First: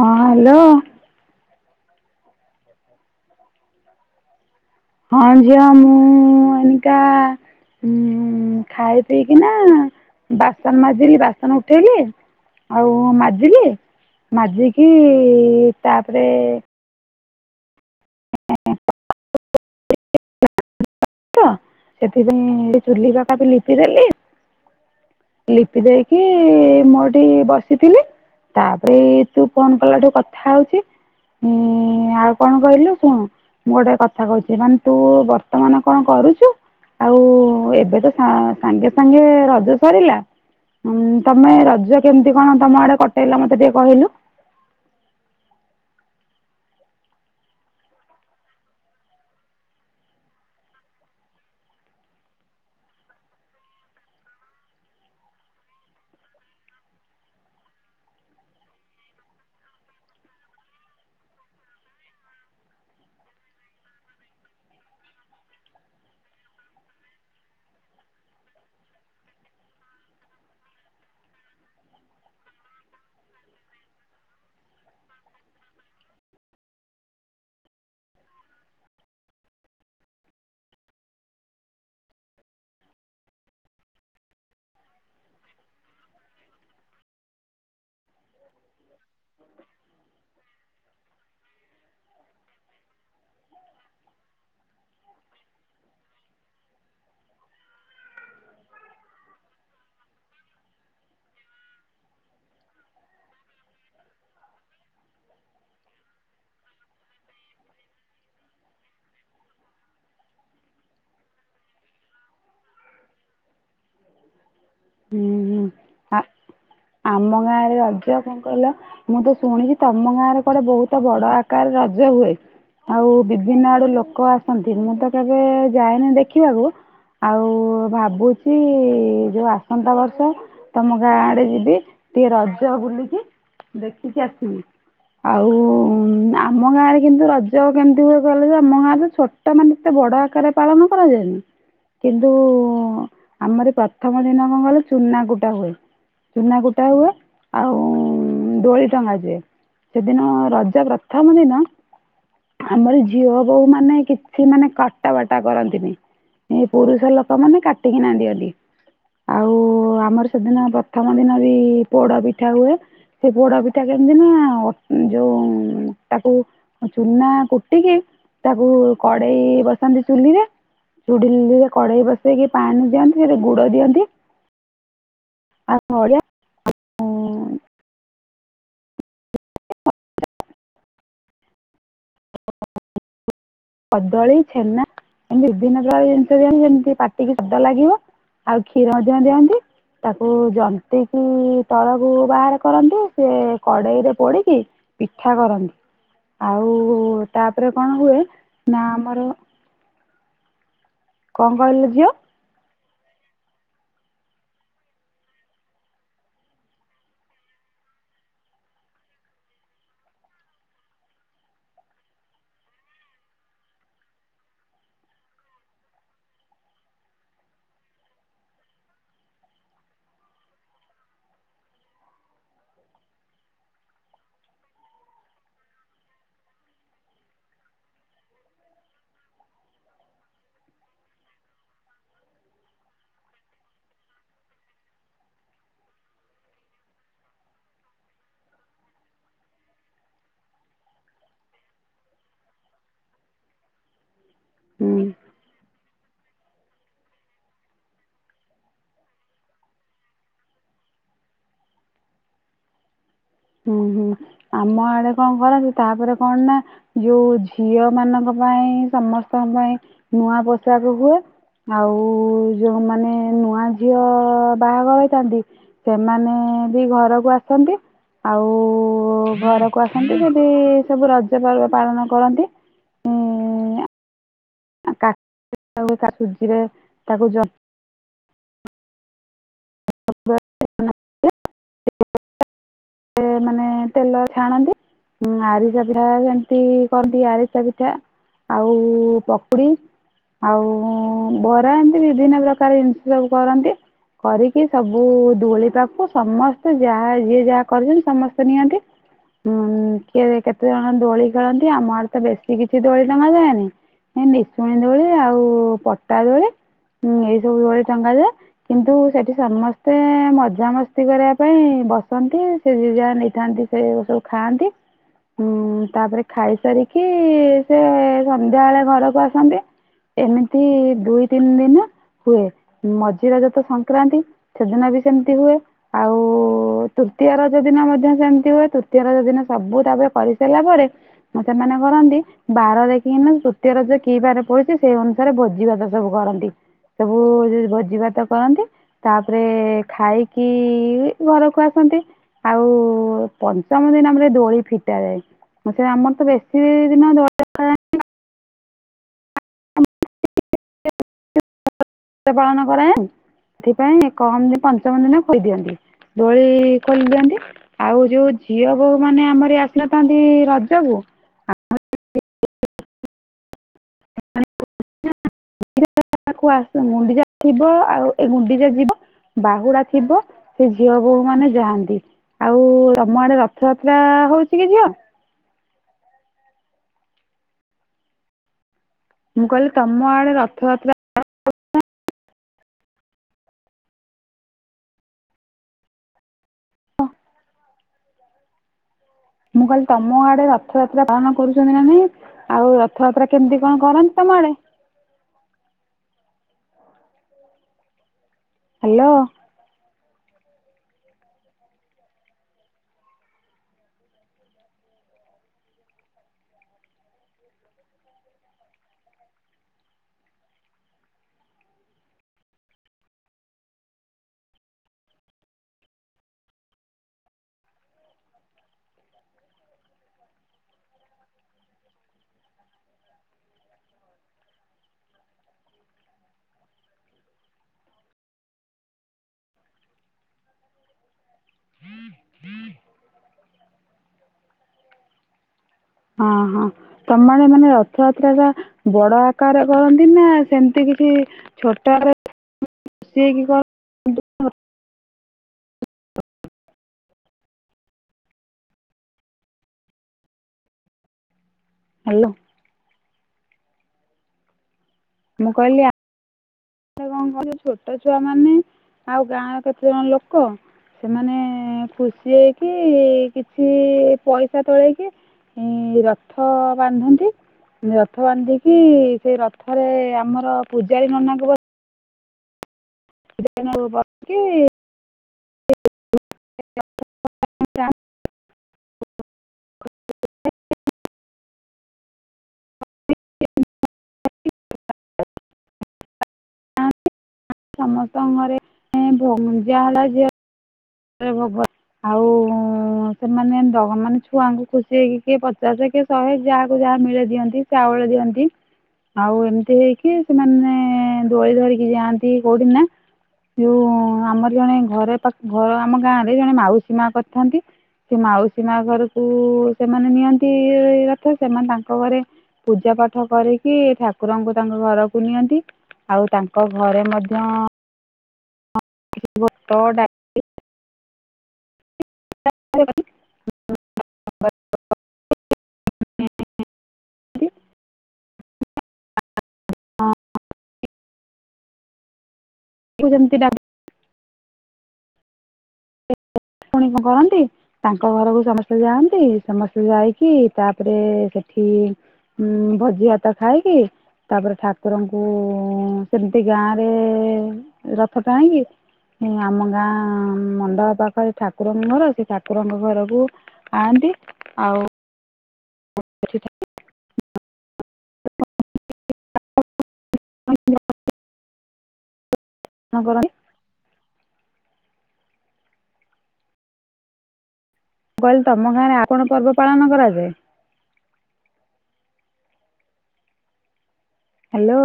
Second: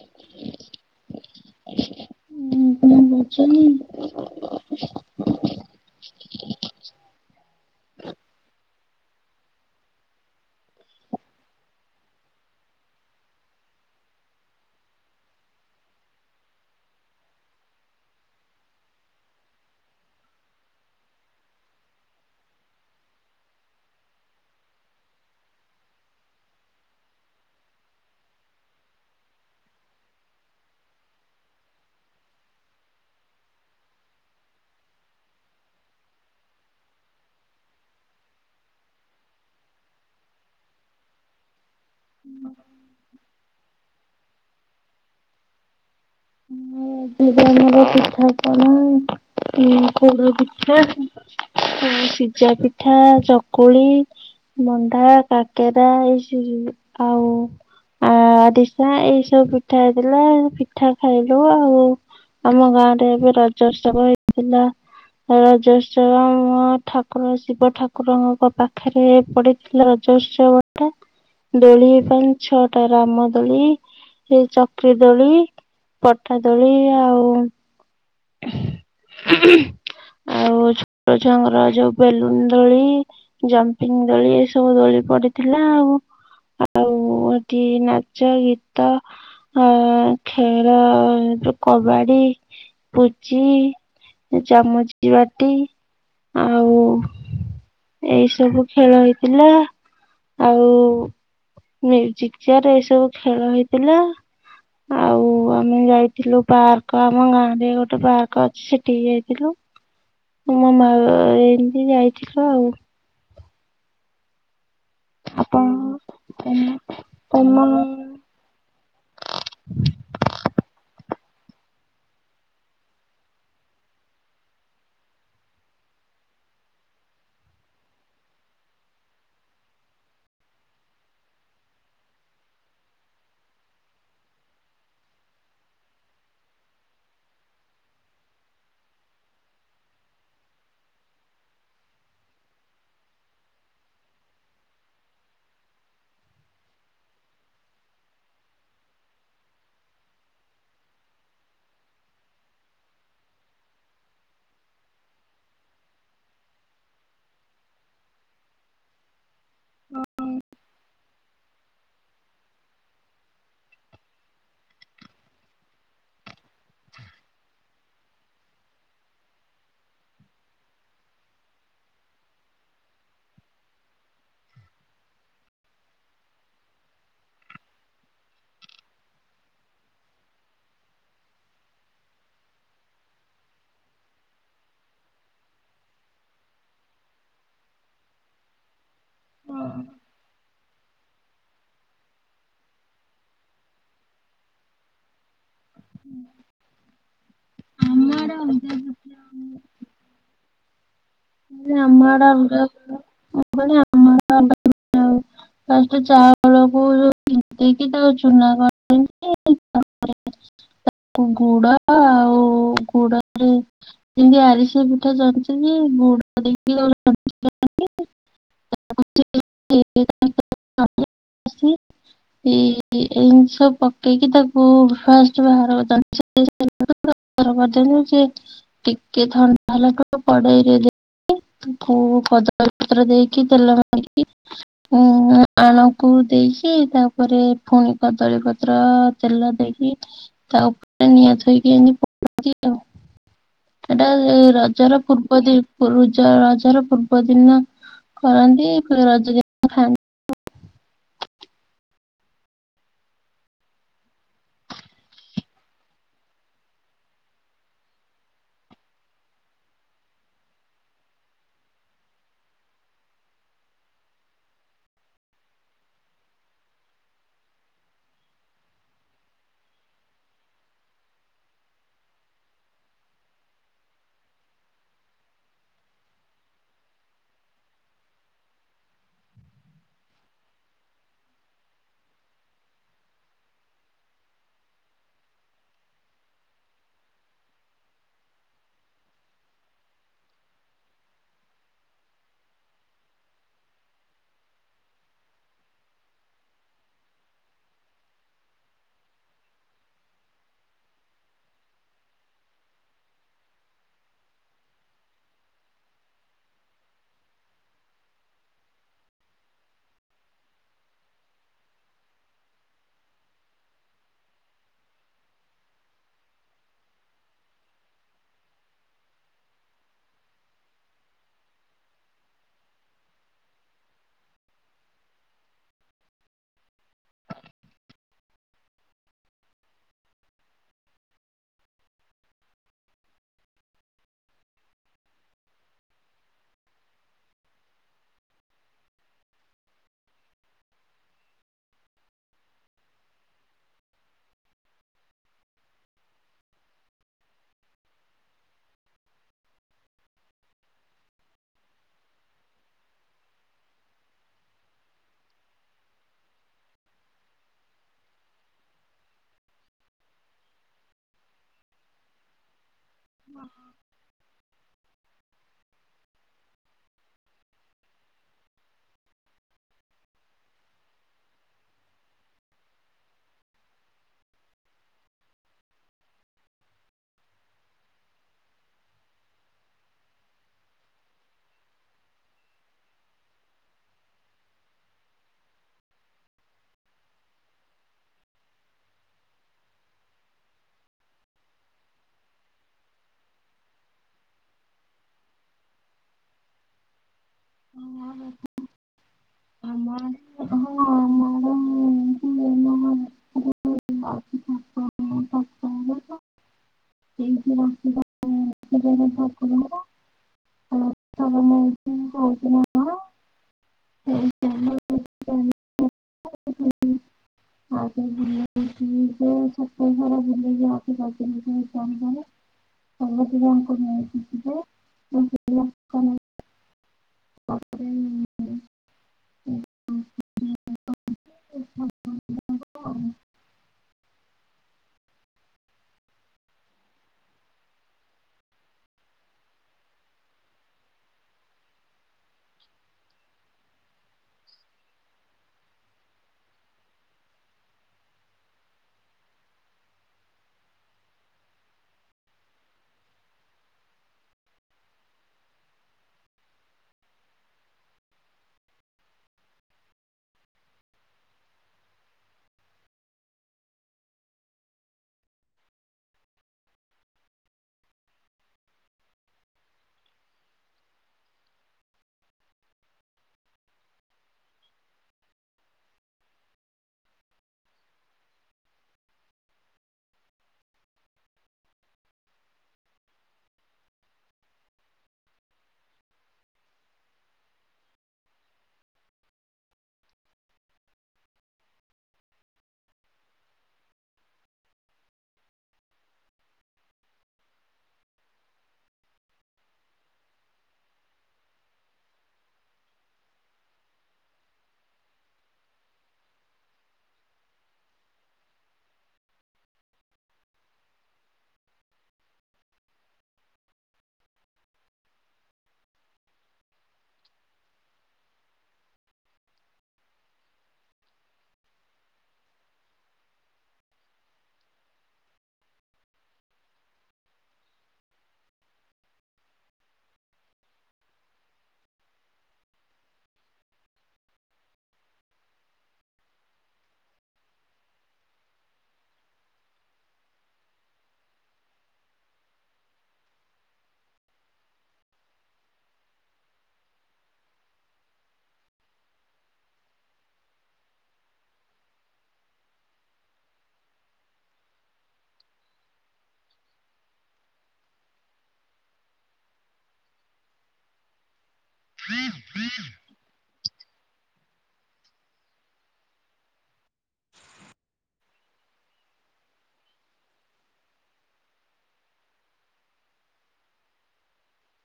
ହଁ ହାଲୋ। ହୁଁ ହୁଁ ହୁଁ। ହଁ ଝିଅ ମୁଁ ଏନକା ଉଁ ଉଁ ଖାଇ ପିଇକି ନା ବାସନ ମାଜିଲି ବାସନ ଉଠେଇଲି। ଆଉ ମାଜିଲି ମାଜିକି ତାପରେ ତ ସେଥିପାଇଁ ଚୁଲି ପାଖ ବି ଲିପି ଦେଲି। ଲିପି ଦେଇକି ମୁଁ ଏଠି ବସିଥିଲି। ତାପରେ ଏଇ ତୁ ଫୋନ କଲାଠୁ କଥା ହଉଛି। ହୁଁ ଆଉ କଣ କହିଲୁ ଶୁଣ। ମୁଁ ଗୋଟେ କଥା କହୁଛି? ମାନେ ତୁ ବର୍ତ୍ତମାନ କଣ କରୁଛୁ? ଆଉ ଏବେ ତ ସା ସାଙ୍ଗେ ସାଙ୍ଗେ ରଜ ସରିଲା ଉଁ ତମେ ରଜ କେମିତି କଣ ତମ ଆଡେ କଟେଇଲ ମତେ ଟିକେ କହିଲୁ? ହୁଁ। [unintelligible] ପିଠା କନି ପଡୋ ପିଠା। ସିଜା ପିଠା ଚକୁଳି। ମନଡା କାକେରା ହେଇଚି ସବୁ। ଆଉ ଆରିଶା ଏଇ ସବୁ ପିଠା ହେଇଥିଲା। ପିଠା ଖାଇଲୁ ଆଉ ଆମ ଗାଁରେ ଏବେ ରଜ ଉତ୍ସବ ହେଇଥିଲା। ରଜ ଉତ୍ସବ ଆମ ଗାଁ ଠାକୁର ଶିବ ଠାକୁରଙ୍କ ପାଖରେ ପଡିଥିଲେ। ଉତ୍ସବ ଟେ ଦୋଳି ପାଇଁ ଛଅଟା ରାମ ଦୋଳି ଏ ଚକ୍ରି ଦୋଳି। ପଠା ଦୋଳି ଆଉ ହୁଁ ହୁଁ। ଆଉ ଛୋଟ ଛୁଆଙ୍କର ଯୋଉ ବେଲୁନ ଦୋଳି ଜମ୍ପିଙ୍ଗ ଦୋଳି ଏ ସବୁ ଦୋଳି ପଡିଥିଲା ଆଉ। ଆଉ ଏଠି ନାଚ ଗୀତ ଅ ଖେଳ ଯୋଉ କବାଡି। ପୁଚି ଚାମଚି ବାଟି ଆଉ ଏଇ ସବୁ ଖେଳ ହେଇଥିଲା। ଆଉ ମିଉଜିକ ଚେୟାର ଏଇ ସବୁ ଖେଳ ହେଇଥିଲା। ଆଉ ଆମେ ଯାଇଥିଲୁ ପାର୍କ ଆମ ଗାଁ ରେ ଗୋ ଗୋଟେ ପାର୍କ ଅଛି ସେଠିକି ଯାଇଥିଲୁ। ମାମା ହେରିକା ଏମିତି ଯାଇଥିଲୁ ଆଉ। ହୁଁ ହୁଁ ଆ [unintelligible] ଆମ ଗାଁରେ ରଜ କଣ କହିଲ? ମୁଁ ତ ଶୁଣିଛି ତମ ଗାଁରେ କୁଆଡେ ବହୁତ ବଡ ଆ କାଳେ ରାଜ ହୁଏ। ଆଉ ବିଭିନ୍ନ ଆଡୁ ଲୋକ ଆସନ୍ତି। ମୁଁ ତ କେବେ ଯାଏନି ଦେଖିବାକୁ। ଆଉ ଭାବୁଛି ଯୋଉ ଆସ ଆସନ୍ତା ବର୍ଷ ତମ ଗାଁ ଆଡେ ଯିବି ଟିକେ ରଜ ବୁଲିକି ଦେଖିକି ଆସିବି ଆଉ ଆମ ଗାଁ ରେ କିନ୍ତୁ ରଜ କେମିତି ହୁଏ କହିଲ ଯେ ଆମ ଗାଁ ତ ଛୋଟ ମାନେଏତେ ବଡ଼ ଆକାର ରେ ପାଳନ କରାଯାଏନି କିନ୍ତୁ ଆମରି ପର୍ଥମ ଦିନ ଗଲେ ଚୁନା କୁଟା ହୁଏ ଚୁନା କୁଟା ହୁଏ ଆଉ ଦୋଳି ଟଙ୍ଗା ଯାଏ ସେଦିନ ରଜ ପ୍ରଥମ ଦିନ ଆମର ଝିଅ ବୋହୂ ମାନେ କିଛି ମାନେ କଟା ବଟା କରନ୍ତିନି। ଏ ପୁରୁଷ ଲୋକ ମାନେ କାଟିକିନା ଦିଅନ୍ତି ଆଉ ଆମର ସେଦିନ ପ୍ରଥମ ଦିନ ବି ପୋଡ ପିଠା ହୁଏ ସେ ପୋଡ ପିଠା କେମିତି ନା ଯୋଉ ତାକୁ ଚୁନା କୁଟିକି ତାକୁ କଡେଇ ବସାନ୍ତି ଚୁଲି ରେ। ଚୁଡ଼ିଲରେ କଡେଇ ବସେଇକି ପାଣି ଦିଅନ୍ତି ସେଠି ଗୁଡ ଦିଅନ୍ତି। [unintelligible] କଦଳୀ ଛେନା। ଏମିତି ବିଭିନ୍ନ ପ୍ରକାର ଜିନିଷ ଦିଅନ୍ତି ଯେମିତି ପାଟିକି ସ୍ୱାଦ ଲାଗିବ ଆଉ କ୍ଷୀର ମଧ୍ୟ ଦିଅନ୍ତି। ତାକୁ ଜନ୍ତିକି ତଳକୁ ବାହାର କରନ୍ତି ସେ କଡେଇ ରେ ପୋଡିକି ପିଠା କରନ୍ତି। ଆଉ ତାପରେ କଣ ହୁଏ ଅଲଗା ନା ପ୍ରକାର ଆମର କଣ କହିଲ ଝିଅ? [inaudible] ଫାଷ୍ଟେ ଚାଉଳ କୁ ତିନ୍ତେଇକି ତାକୁ ଚୁନା କରନ୍ତି ତା ପରେ [unintelligible] ଗୁଡ ଆଉ ଗୁଡରେ ଯେମତି ଆରିସି ପିଠା ଜ ଯେ [inaudible] [inaudible] ଏଇ ଏଇ ଏମିତି ସବୁ ପକେଇକି ତାକୁ ଫାଷ୍ଟ ବାହାର [unintelligible] [inaudible] ତାକୁ କଦଳୀ ପତ୍ର ଦେଇକି ତେଲ ମାରିକି ଉଁ ଆଣକୁ ଦେଇକି ତାପରେ ପୁଣି କଦଳୀ ପତ୍ର ତେଲ ଦେଇ ତା ଉପରେ ନିଆଥୋଇକି ଏମିତି ପୋଡ଼ନ୍ତି ଆଉ ଏଟା ସେ ରଜ ର ହୁଁ ପୂର୍ବ ଦି ରଜ ରଜ ର ପୂର୍ବ ଦିନ କରନ୍ତି ଫୁଣି ରଜ ଦିନ [inaudible] ହୁଁ ହୁଁ ଆମ ଆଡେ କଣ କରନ୍ତି ତାପରେ କଣ ନା ଯୋଉ ଝିଅ ମାନଙ୍କ ପାଇଁ ସମସ୍ତଙ୍କ ପାଇଁ ନୂଆ ପୋଷାକ ହୁଏ। ଆଉ ଯୋଉମାନେ ନୂଆ ଝିଅ ବାହାଘର ହେଇଥାନ୍ତି ସେମାନେ ବି ଘରକୁ ଆସନ୍ତି ଆଉ ଘରକୁ ଆସନ୍ତି ଯଦି ସବୁ ରଜ ପର୍ବ ପାଳନ କରନ୍ତି। ଉଁ କା ସୁଜିରେ ତାକୁ ଜ [inaudible] ସେ ମାନେ ତେଲ ଛାଣନ୍ତି। ହୁଁ ଆରିସା ପିଠା ସେମତି କରନ୍ତି ଆରିସା ପିଠା। ଆଉ ପକୁଡି। ଆଉ ଭରା ଏନ୍ତି ବିଭିନ୍ନ ପ୍ରକାର ଜିନିଷ ସବୁ କରନ୍ତି। କରିକି ସବୁ ଦୋଳି ପାଖକୁ ସମସ୍ତେ ଯାହା ଯିଏ ଯାହା କରିଛନ୍ତି ସମସ୍ତେ ନିଅନ୍ତି। ହଁ କିଏ କେତେ ଜଣ ଦୋଳି ଖେଳନ୍ତି ଆମ ଆଡେ ତ ବେଶୀ କିଛି ଦୋଳି ଟଙ୍ଗାଯାଏନି। ସେ ନିସୁଣୀ ଦୋଳି ଆଉ ପଟା ଦୋଳି। ହୁଁ ଏଇ ସବୁ ଭଳି ଟଙ୍ଗା ଯାଏ। କିନ୍ତୁ ସେଠି ସମସ୍ତେ ମଜାମସ୍ତି କରିବା ପାଇଁ ବସନ୍ତି ସେ ଯିଏ ଯାହା ନେଇଥାନ୍ତି। ସେ ସବୁ ଖାଆନ୍ତି। ଉଁ ତାପରେ ଖାଇସାରିକି ସେ ସନ୍ଧ୍ୟା ବଳେ ଘରକୁ ଆସନ୍ତି। ଏମିତି ଦୁଇ ତିନି ଦିନ ହୁଏ ମଝି ରଜ ତ ସଂକ୍ରାନ୍ତି ସେଦିନ ବି ସେମିତି ହୁଏ। ଆଉ ତୃତୀୟ ରଜ ଦିନ ମଧ୍ୟ ସେମିତି ହୁଏ। ତୃତୀୟ ରଜ ଦିନ ସବୁ ତାପରେ କରିସାରିଲା ପରେ ସେମାନେ କରନ୍ତି ବାର ଦେଖିକିନା ତୃତୀୟ ରଜ କି ବାରେ ପଡୁଚି ସେଇ ଅନୁସାରେ ଭୋଜି ଭାତ ସବୁ କରନ୍ତି। ସବୁ ଯଦି ଭୋଜିଭାତ କରନ୍ତି ତାପରେ ଖାଇକି କି ଘରକୁ ଆସନ୍ତି ଆଉ ପଞ୍ଚମ ଦିନ ପରେ ଦୋଳି ଫିଟା ଯାଏ। ସେ ଆମର ତ ବେଶୀ ଦିନ ଦୋଳି ରଖାଯାଏନି କା [unintelligible] ପାଳନ କରାଯାଏନି ସେଥିପାଇଁ କହନ୍ତି ପଞ୍ଚମ ଦିନ ଖୋଇଦିଅନ୍ତି। ଦୋଳି ଖୋଲିଦିଅନ୍ତି ଆଉ ଯୋଉ ଝିଅ ବୋହୁ ମାନେ ଆମର ଆସନଥାନ୍ତି ରଜକୁ ହଁ। [unintelligible] ଗୁଣ୍ଡିଚା ଯିବ ଆଉ ଏ ଗୁଣ୍ଡିଚା ଯିବ ବାହୁଡା ଥିବ ସେ ଝିଅ ବୋହୂ ମାନେ ଯାଆନ୍ତି ଆଉ ତମ ଆଡେ ରଥଯାତ୍ରା ହୋଉଚି କି ଝିଅ? ମୁଁ କହିଲି ତମ ଆଡେ ରଥଯାତ୍ରା। [unintelligible] ମୁଁ କହିଲି ତମ ଆଡେ ରଥଯାତ୍ରା ପାଳନ କରୁଚନ୍ତି ନା ନାଇଁ ଆଉ ରଥଯାତ୍ରା କେମିତି କଣ କରନ୍ତି ତମ୍ ମ ଆଡେ। [inaudible] ଆମର ଏ ହାଲୋ। ଆମ ଆଡେ ହଁ। [unintelligible] [unintelligible] ଅହଁ ତମ ଆଡେ ମାନେ ରଥଯାତ୍ରା ଟା ବଡ ଆକାର କରନ୍ତି ନା ସେମିତି କିଛି ନ୍ତି ଛୋଟୋ [unintelligible] ଖୁସି ହେଇକି। [unintelligible] ହାଲୋ। ମୁଁ କହିଲି ଆ ଙ୍କର ଯୋଉ ଛୋଟୋ ଛୁଆ ମାନେ ଆଉ ଗାଁର କେତେ ଜଣ ଲୋକୋ ସେମାନେ ଖୁସି ହେଇକି କିଛି ପଇସା ତୋଳେଇକି ଇଁ ରଥ ବାନ୍ଧନ୍ତି। ମାନେ ରଥ ବାନ୍ଧିକି ସେଇ ରଥରେ ଆମର ପୂଜାରୀ ନନାଙ୍କୁ ବ ପୂଜାରୀ ନନାଙ୍କୁ ବସିକି। [unintelligible] [unintelligible] ଯାନ୍ତି ସମସ୍ତଙ୍କ ଘରେ ଏଁ ଭୋ ଜାହା ହେଲା ଝିଅ [unintelligible] ଆଉ ସେମାନେ ଡଃ ମାନେ ଛୁଆଙ୍କୁ ଖୁସି ହେଇକି କିଏ ପଚାଶେ କିଏ ଶହେ ଯାହାକୁ ଯାହା ମିଳେ ଦିଅନ୍ତି ଚାଉଳ ଦିଅନ୍ତି। ଆଉ ଏମିତି ହେଇକି ସେମାନେ ଦୋଳି ଧରିକି ଯାଆନ୍ତି କୋଉଠିକୀ ନା ଯୋଉ ଆମରି ଜଣେ ଘରେ ପାଖ ଘର ଆମ ଗାଁ ରେ ଜଣେ ମାଉସୀ ମାଆ କରିଥାନ୍ତି। ସେ ମାଉସୀ ମାଆ ଘରୁକୁ ସେମାନେ ନିଅନ୍ତି ରଥ ସେମାନେ ତାଙ୍କ ଘରେ ପୂଜା ପାଠ କରିକି ଠାକୁରଙ୍କୁ ତାଙ୍କ ଘରକୁ ନିଅନ୍ତି। ଆଉ ତାଙ୍କ ଘରେ ମଧ୍ୟ [unintelligible] [inaudible] ଡାଲି [inaudible] [unintelligible] [inaudible] ଫୁଣି କଁ କରନ୍ତି ତାଙ୍କ ଘରକୁ ସମସ୍ତେ ଯାଆନ୍ତି ସମସ୍ତେ ଯାଇକି ତାପରେ ସେଠ ସିଏ ଉଁ ଭୋଜି ଭାତ ଖାଇକି ତାପରେ ଠାକୁରଙ୍କୁ ଉଁ ସେମିତି ଗାଁ ରେ ରଥ ଟାଣିକି ଆମ ଗାଁ ମ ତା ପାଖରେ ଠାକୁରଙ୍କ ଘର ସେ ଠାକୁରଙ୍କ ଘରକୁ ଆଣନ୍ତି। ଆଉ [unintelligible] [unintelligible] ପାଳନ କରନ୍ତି ମୁଁ କହିଲି ତମ ଗାଁରେ ଆଉ କଣ ପର୍ବ ପାଳନ କରାଯାଏ? ହ୍ୟାଲୋ।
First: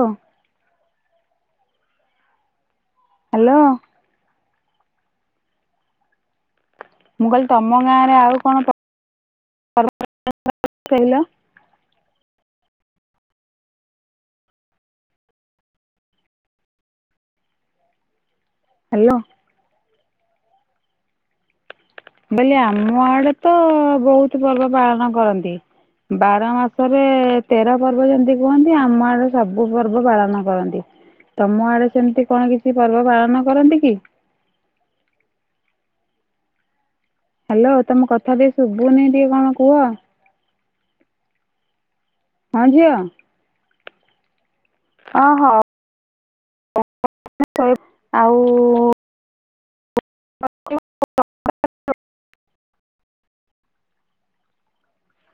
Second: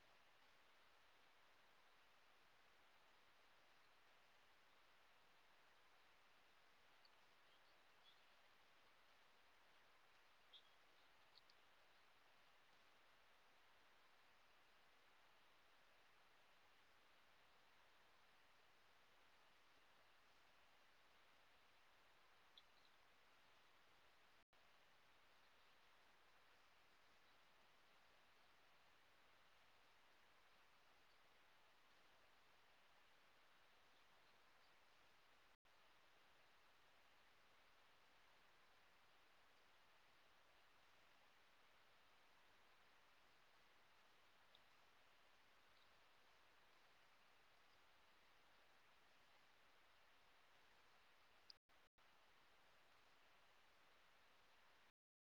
ହ୍ୟାଲୋ। ମୁଁ କହିଲି ତମ ଗାଁ ରେ ଆଉ କଣ ପ [unintelligible] ହାଲୋ। ବେଲି ଆମ ଆଡେ ତ ବହୁତ ପର୍ବ ପାଳନ କରନ୍ତି। ବାର ମାସରେ ତେର ପର୍ବ ଯେମିତି କୁହନ୍ତି, ଆମ ଆଡେ ସବୁ ପର୍ବ ପାଳନ କରନ୍ତି। ତମ ଆଡେ ସେମିତି କଣ କିଛି ପର୍ବ ପାଳନ କରନ୍ତି କି? ହ୍ୟାଲୋ ତମ କଥା କିଛି ଶୁଭୁନି ଟିକେ କଣ କୁହ? ହଁ ଝିଅ ଅ ହଉ। [unintelligible] ଆଉ